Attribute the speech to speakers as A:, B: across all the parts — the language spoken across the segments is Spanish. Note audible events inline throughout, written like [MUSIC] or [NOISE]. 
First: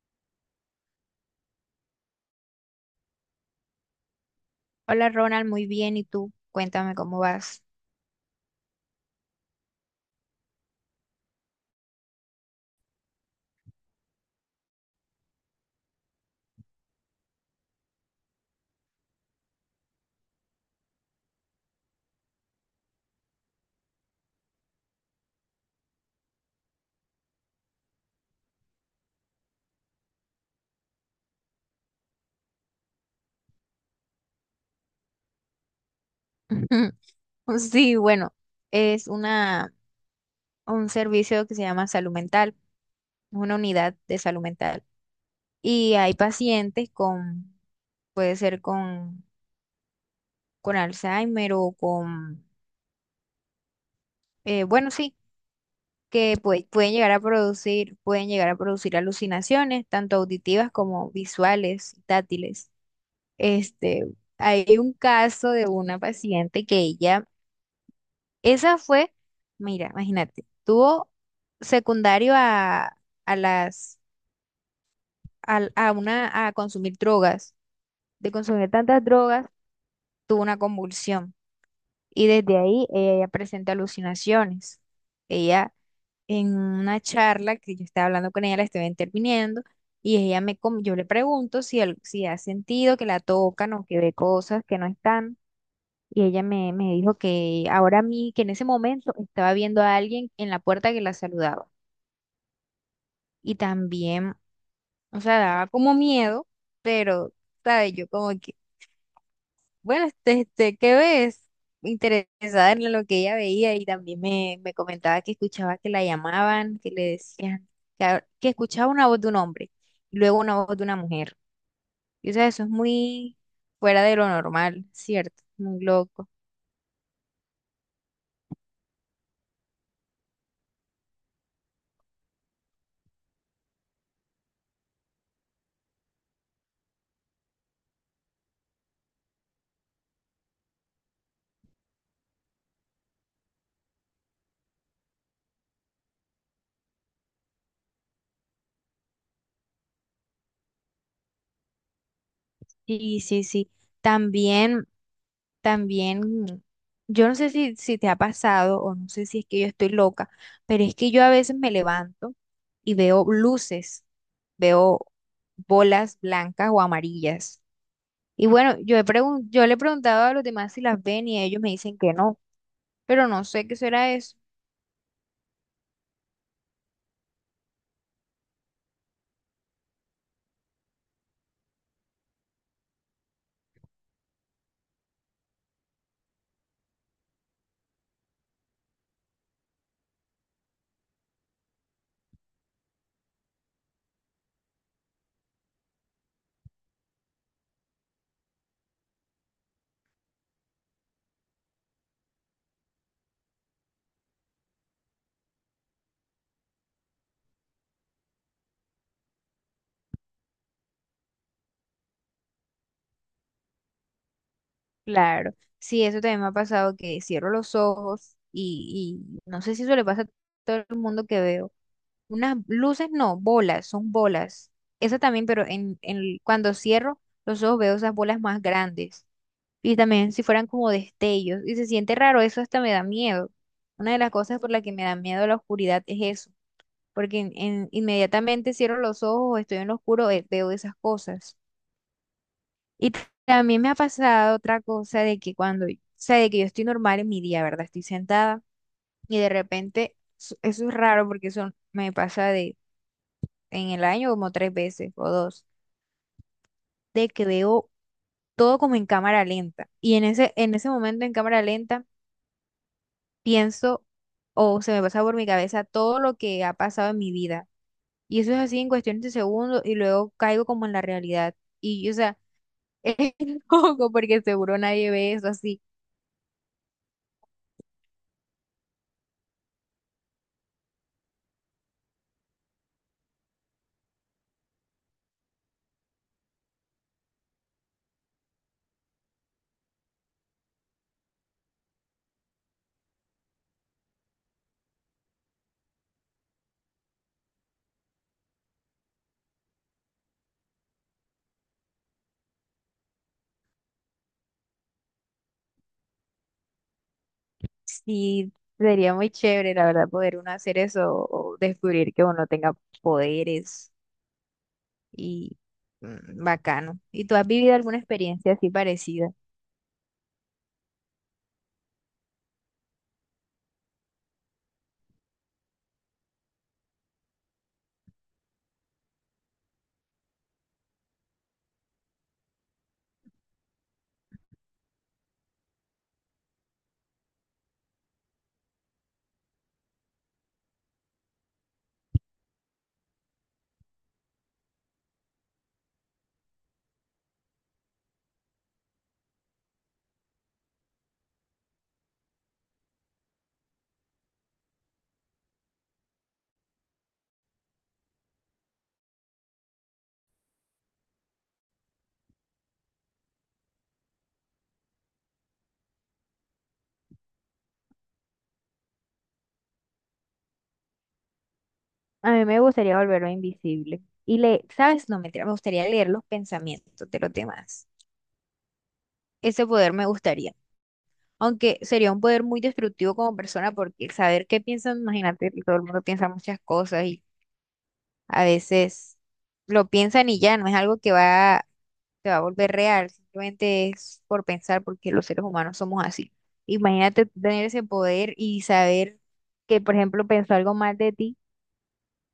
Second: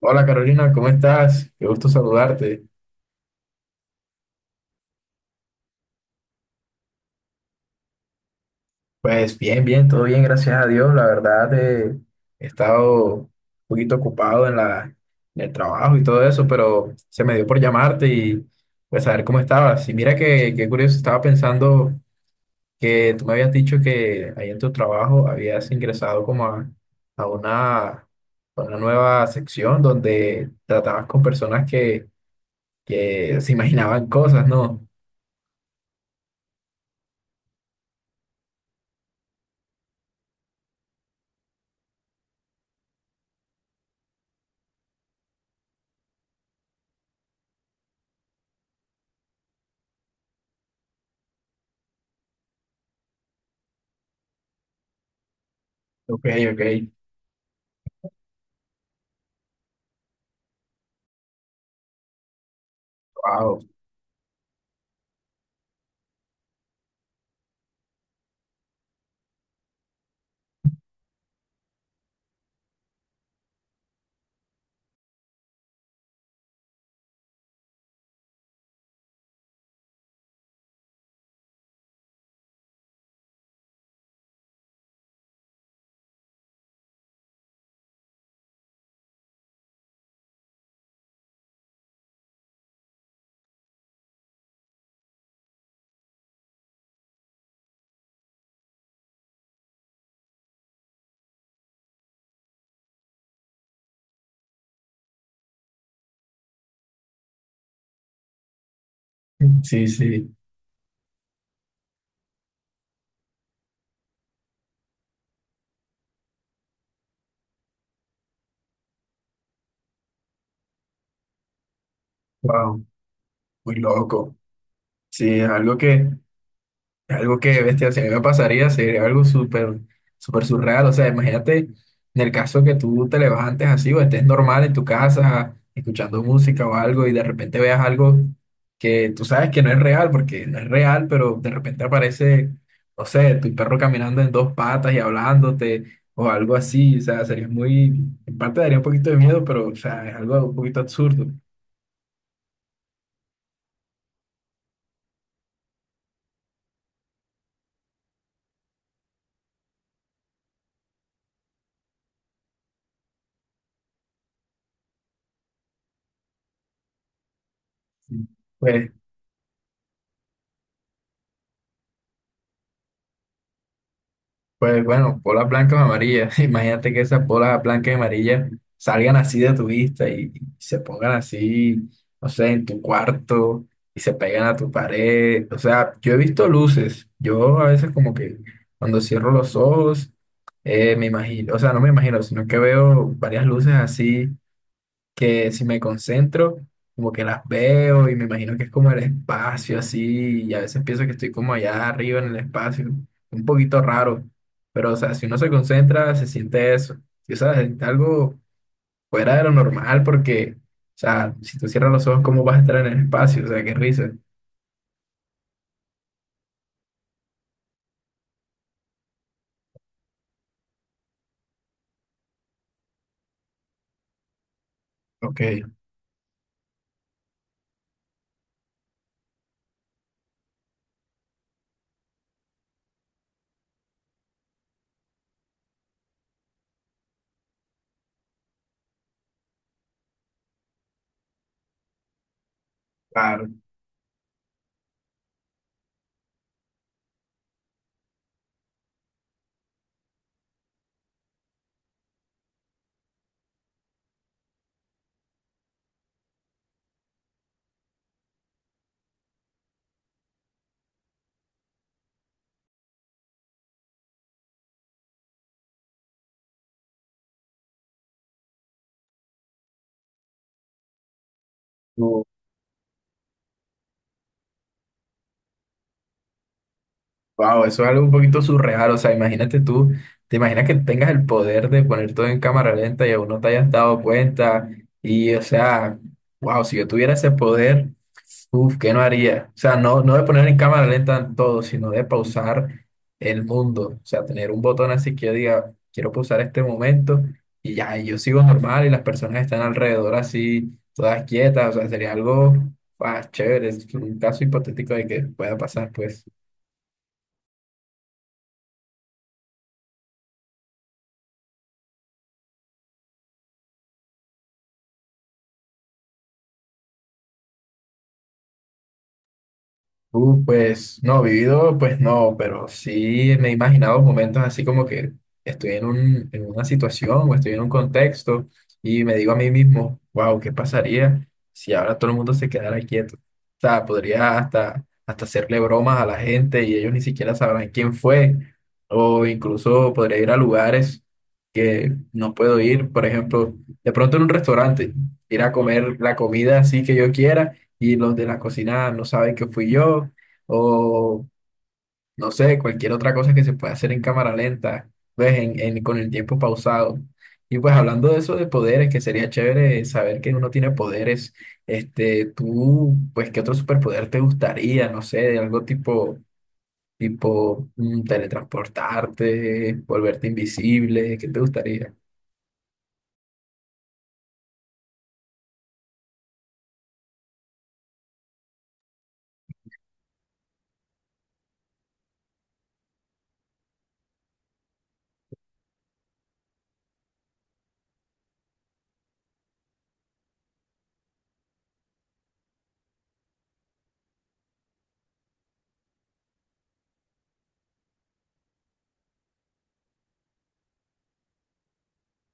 A: Hola Carolina, ¿cómo estás? Qué gusto saludarte.
B: Hola Ronald, muy bien. ¿Y tú? Cuéntame cómo vas.
A: Pues bien, todo bien, gracias a Dios. La verdad, he estado un poquito ocupado en el trabajo y todo eso, pero se me dio por llamarte y pues saber cómo estabas. Y mira qué curioso, estaba pensando que tú me habías dicho que ahí en tu trabajo habías ingresado como a una nueva sección donde tratabas con personas que se imaginaban cosas, ¿no?
B: [LAUGHS] Sí, bueno, es una, un servicio que se llama salud mental, una unidad de salud mental. Y hay pacientes con, puede ser con Alzheimer o con, bueno, sí,
A: Ok,
B: que
A: ok.
B: pueden llegar a producir, pueden llegar a producir alucinaciones, tanto auditivas como visuales, táctiles.
A: Wow.
B: Este, hay un caso de una paciente que ella. Esa fue, mira, imagínate, tuvo secundario a las, a consumir drogas. De consumir tantas drogas, tuvo una convulsión. Y desde ahí ella ya presenta alucinaciones. Ella, en una charla que yo estaba hablando con ella, la estaba interviniendo, y ella me, yo le pregunto si, si ha sentido que la tocan o que ve cosas que no están. Y ella me, me dijo que ahora a mí, que en ese momento estaba viendo a alguien en la puerta que la saludaba. Y también, o sea, daba como miedo, pero, ¿sabes? Yo como que,
A: Sí,
B: bueno,
A: sí,
B: este, ¿qué ves? Interesada en lo que ella veía y también me comentaba que escuchaba que la llamaban, que le decían, que, que escuchaba una voz de un hombre y luego una voz de una mujer. Y o sea, eso es
A: wow,
B: muy
A: muy
B: fuera de lo
A: loco.
B: normal, ¿cierto?
A: Sí, es algo
B: Muy loco.
A: es algo que, bestia, si a mí me pasaría, sería algo súper surreal. O sea, imagínate en el caso que tú te levantes así o estés normal en tu casa escuchando música o algo y de repente veas algo que tú sabes que no es real, porque no es real, pero de repente aparece, no sé, tu perro caminando en dos patas y hablándote o algo así. O sea, sería muy, en parte daría un poquito de miedo, pero, o sea, es algo un poquito absurdo.
B: Sí, sí, sí. También, también, yo no sé si, si te ha pasado o no sé si es que yo estoy loca, pero es que yo a veces me levanto y veo luces, veo bolas blancas o amarillas.
A: Sí.
B: Y bueno,
A: Pues.
B: yo le he preguntado a los demás si las ven y ellos me dicen que no, pero no sé qué será eso.
A: Pues bueno, bolas blancas o amarillas. [LAUGHS] Imagínate que esas bolas blancas y amarillas salgan así de tu vista y se pongan así, no sé, en tu cuarto y se pegan a tu pared. O sea, yo he visto luces. Yo a veces como que cuando cierro los ojos, me imagino, o sea, no me imagino, sino que veo varias luces así que si me concentro, como que las veo y me imagino que es como el espacio así, y a veces pienso que estoy como allá arriba en el espacio, un poquito raro, pero o sea, si uno se concentra, se siente eso, o sea, se siente algo fuera de lo normal porque, o sea, si tú cierras los ojos, ¿cómo vas a estar en el espacio? O sea, qué risa.
B: Claro, sí, eso también me ha pasado que cierro los ojos y no sé si eso le pasa a todo el mundo, que veo unas luces, no, bolas, son bolas. Esa
A: Ok,
B: también, pero cuando cierro los ojos veo esas bolas más grandes. Y también si fueran como destellos. Y se siente raro, eso hasta me da miedo. Una de las cosas por la que me da miedo la oscuridad es eso. Porque inmediatamente cierro los ojos, estoy en lo oscuro, veo esas cosas. Y
A: claro.
B: también me ha pasado otra cosa de que cuando, o sea, de que yo estoy normal en mi día, ¿verdad? Estoy sentada y de repente, eso es raro porque eso me pasa de en el año como tres veces o dos, de que veo todo como en cámara lenta. Y en ese momento en cámara lenta pienso o se me pasa por mi cabeza todo lo que ha pasado en mi vida. Y eso es así en cuestiones de segundos y luego caigo como en la realidad. Y, o sea, [LAUGHS] es loco porque seguro nadie ve eso así.
A: Wow, eso es algo un poquito surreal. O sea, imagínate tú, te imaginas que tengas el poder de poner todo en cámara lenta y aún no te hayas dado cuenta. Y, o sea, wow, si yo tuviera ese poder, uf, ¿qué no haría? O sea, no de poner en cámara lenta todo, sino de pausar el mundo. O sea, tener un botón así que yo diga, quiero pausar este momento y ya, y yo sigo normal y las personas están alrededor así, todas quietas. O sea, sería algo, ah, chévere. Es un caso hipotético de que pueda pasar, pues.
B: Sí, sería muy chévere, la verdad, poder uno hacer eso o descubrir que uno tenga poderes y mm, bacano. ¿Y tú has vivido alguna experiencia así parecida?
A: Pues no, vivido, pues no, pero sí me he imaginado momentos así como que estoy en una situación o estoy en un contexto y me digo a mí mismo, wow, ¿qué pasaría si ahora todo el mundo se quedara quieto? O sea, podría hasta hacerle bromas a la gente y ellos ni siquiera sabrán quién fue, o incluso podría ir a lugares que no puedo ir, por ejemplo, de pronto en un restaurante, ir a comer la comida así que yo quiera y los de la cocina no saben que fui yo, o no sé, cualquier otra cosa que se pueda hacer en cámara lenta, pues con el tiempo pausado. Y pues hablando de eso de poderes, que sería chévere saber que uno tiene poderes, este, tú, pues, ¿qué otro superpoder te gustaría? No sé, de tipo mm, teletransportarte, volverte invisible, ¿qué te gustaría?
B: A mí me gustaría volverlo invisible. Y le, ¿sabes? No, mentira, me gustaría leer los pensamientos de los demás. Ese poder me gustaría. Aunque sería un poder muy destructivo como persona, porque el saber qué piensan, imagínate, todo el mundo piensa muchas cosas y a veces lo piensan y ya, no es algo que va, te va a volver real, simplemente es por pensar, porque los seres humanos somos así. Imagínate tener ese poder y saber que, por ejemplo, pensó algo mal de ti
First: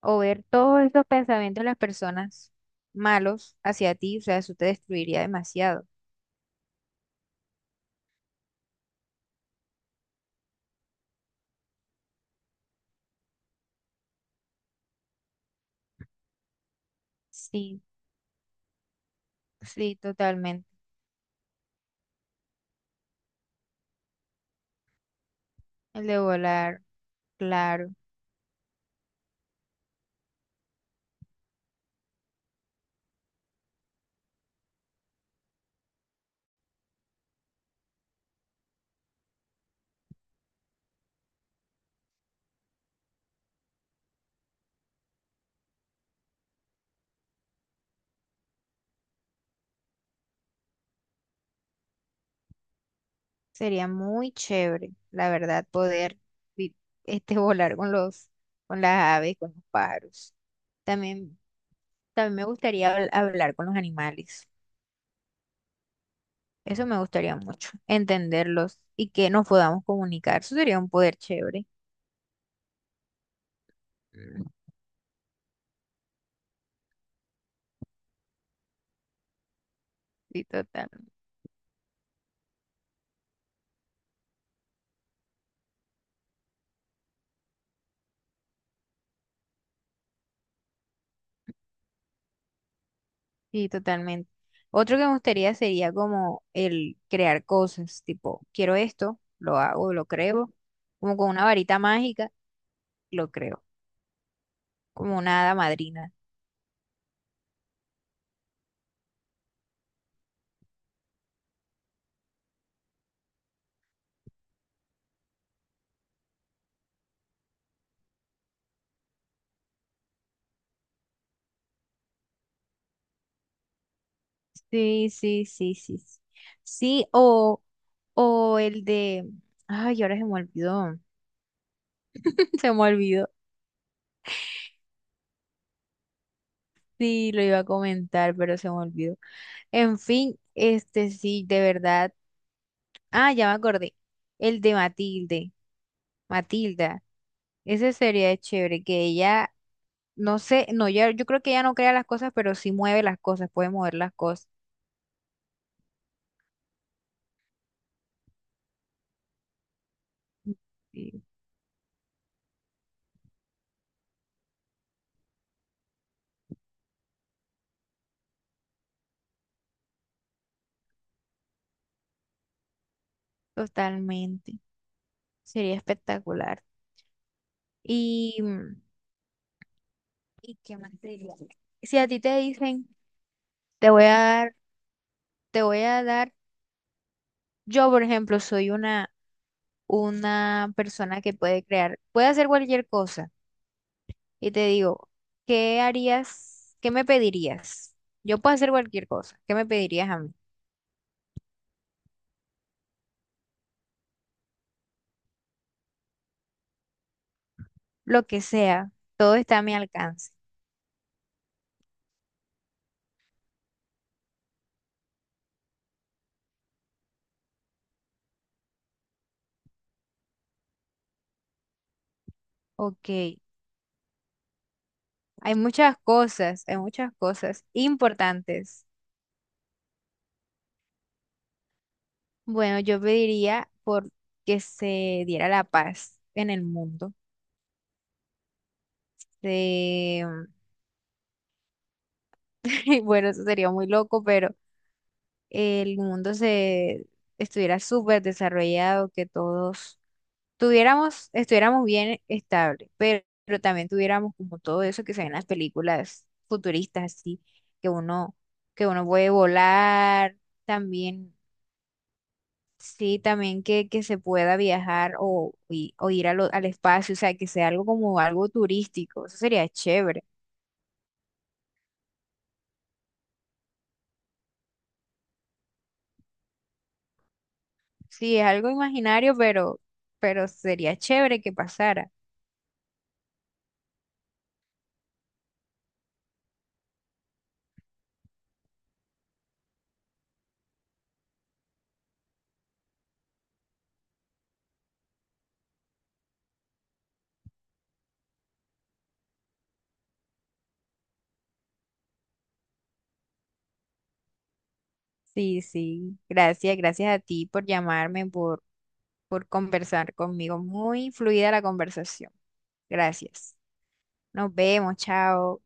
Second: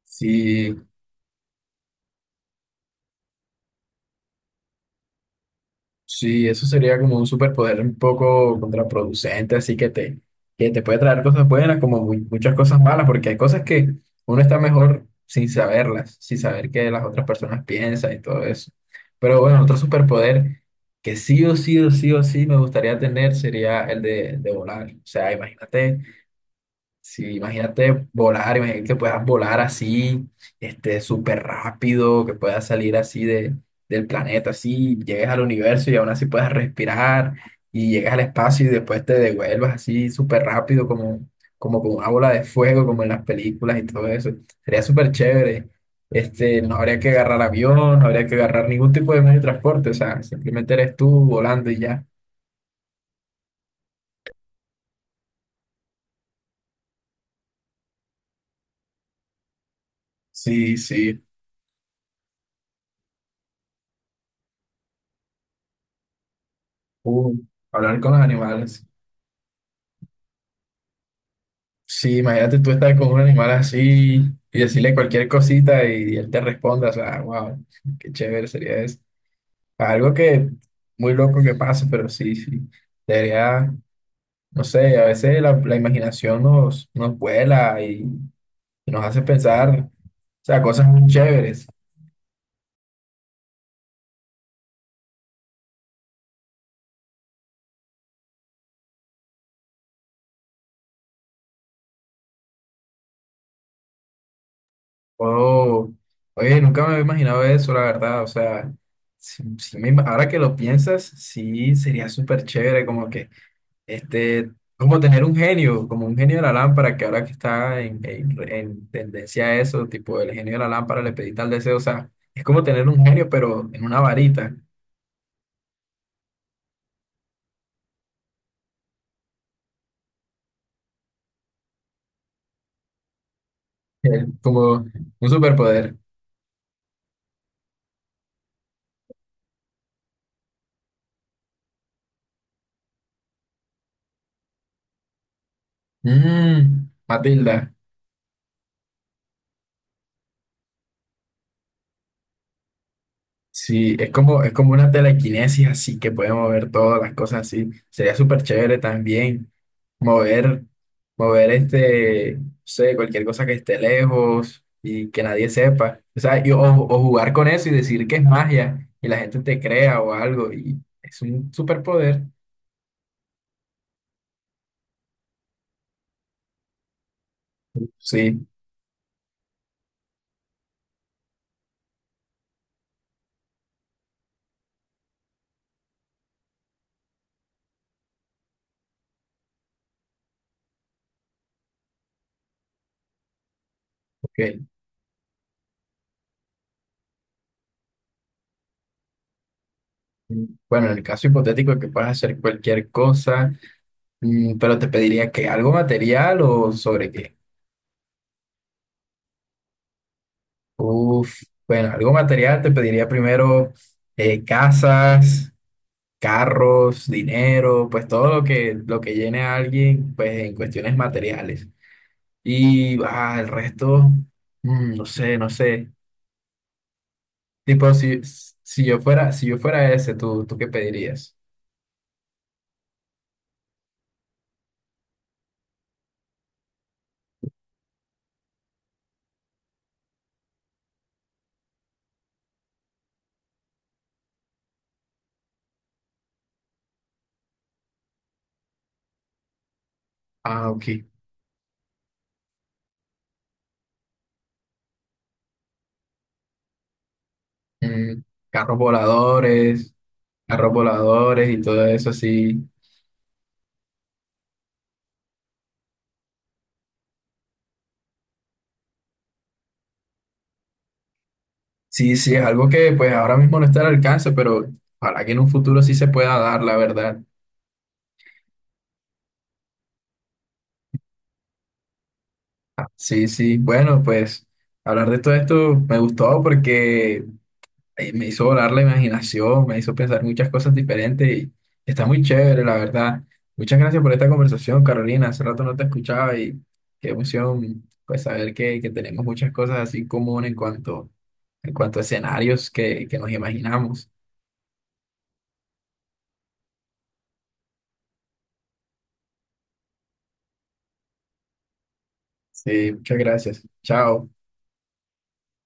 B: o ver
A: Sí,
B: todos estos pensamientos de las personas malos hacia ti, o sea, eso te destruiría demasiado.
A: sí, eso sería como un superpoder un poco contraproducente, así que que te puede traer cosas buenas como muchas cosas malas, porque hay cosas que uno está mejor sin saberlas, sin saber qué las otras personas
B: Sí,
A: piensan y todo eso. Pero bueno, otro
B: sí,
A: superpoder
B: totalmente.
A: que sí o sí o sí o sí me gustaría tener sería el de volar. O sea, imagínate.
B: El de volar,
A: Sí,
B: claro,
A: imagínate volar, imagínate que puedas volar así, este, súper rápido, que puedas salir así del planeta, así, llegues al universo y aún así puedas respirar y llegas al espacio y después te devuelvas así súper rápido como con una bola de fuego, como en las películas y todo eso. Sería súper chévere. Este, no habría que agarrar avión, no habría que agarrar ningún tipo de medio de transporte, o sea, simplemente eres tú volando y ya.
B: sería muy chévere, la verdad, poder vi- este, [LAUGHS] volar con los, con las aves, con los pájaros.
A: Sí, sí.
B: También, también me gustaría hablar con los animales. Eso me
A: Uh,
B: gustaría mucho,
A: hablar con los
B: entenderlos
A: animales.
B: y que nos podamos comunicar. Eso sería un poder chévere.
A: Sí, imagínate tú estar con un animal así
B: Mm.
A: y decirle cualquier cosita él te responda, o sea, wow, qué chévere sería eso. Algo
B: Sí,
A: que
B: total.
A: muy loco que pase, pero sí, sí, debería, no sé, a veces la imaginación nos vuela y nos hace pensar, o sea, cosas muy chéveres.
B: Sí, totalmente. Otro que me gustaría sería como el crear cosas, tipo, quiero esto, lo hago, lo creo, como con una varita mágica, lo creo, como una hada
A: Oh,
B: madrina.
A: oye, nunca me había imaginado eso, la verdad, o sea, ahora que lo piensas, sí, sería súper chévere, como que este, como tener un genio, como un genio de la lámpara, que ahora que está en tendencia a eso, tipo el genio de la lámpara le pedí tal deseo, o sea, es como tener un genio, pero en una varita,
B: Sí, sí, sí, sí. Sí, sí, o el de, ay, ahora se me olvidó, [LAUGHS] se me olvidó.
A: el- como un superpoder.
B: Sí, lo iba a comentar, pero se me olvidó. En fin, este sí, de verdad. Ah, ya me acordé. El de Matilde,
A: Mm,
B: Matilda.
A: Matilda.
B: Ese sería chévere, que ella. No sé, no, ya, yo creo que ella no crea las cosas, pero sí mueve las cosas, puede mover
A: Sí,
B: las cosas.
A: es como una telequinesis así que puede mover todas las cosas así. Sería súper chévere también mover,
B: Sí,
A: mover este, no sé, cualquier cosa que esté lejos y que nadie sepa. O sea, o jugar con eso y decir que es magia y la gente te crea o algo y es un superpoder.
B: totalmente. Sería espectacular. Y,
A: Sí,
B: mm, ¿y qué más te diría? Si a ti te dicen, te voy a dar, te voy a dar, yo por ejemplo soy una persona que puede crear, puede hacer cualquier cosa. Y
A: ok.
B: te digo, ¿qué harías? ¿Qué me pedirías? Yo puedo hacer cualquier cosa. ¿Qué me pedirías a mí?
A: Bueno, en el caso hipotético de que puedas hacer cualquier cosa, mm, pero te pediría que algo material o sobre qué.
B: Lo que sea, todo está a mi alcance.
A: Uf, bueno, algo material te pediría primero casas, carros, dinero, pues todo lo lo que llene a alguien, pues en cuestiones materiales. Y ah,
B: Ok.
A: el resto, mm, no sé, no sé.
B: Hay muchas cosas
A: Tipo, si
B: importantes.
A: yo fuera, si yo fuera ese, tú qué pedirías?
B: Bueno, yo pediría por que se diera la paz en el mundo. Eh, [LAUGHS] y bueno, eso sería muy loco, pero el mundo se estuviera súper desarrollado, que todos
A: Ah, ok.
B: tuviéramos, estuviéramos bien estable, pero también tuviéramos como todo eso que se ve en las películas futuristas, así, que
A: Mm,
B: uno,
A: carros
B: que uno puede
A: voladores,
B: volar,
A: carros
B: también.
A: voladores y todo eso, sí.
B: Sí, también que se pueda viajar o, o ir a al espacio, o sea, que sea algo como algo turístico, eso sería chévere.
A: Sí, sí, es algo que pues ahora mismo no está al alcance, pero ojalá que en un futuro sí se pueda dar, la verdad.
B: Sí, es algo imaginario, pero sería chévere que pasara.
A: Sí, sí, bueno, pues hablar de todo esto me gustó porque me hizo volar la imaginación, me hizo pensar muchas cosas diferentes y está muy chévere, la verdad. Muchas gracias por esta conversación, Carolina. Hace rato no te escuchaba y qué emoción, pues saber que tenemos muchas cosas así en común en cuanto a escenarios que nos imaginamos.
B: Sí, sí, gracias, gracias a ti por llamarme, por conversar conmigo. Muy fluida la conversación.
A: Sí, muchas
B: Gracias.
A: gracias. Chao.
B: Nos vemos, chao.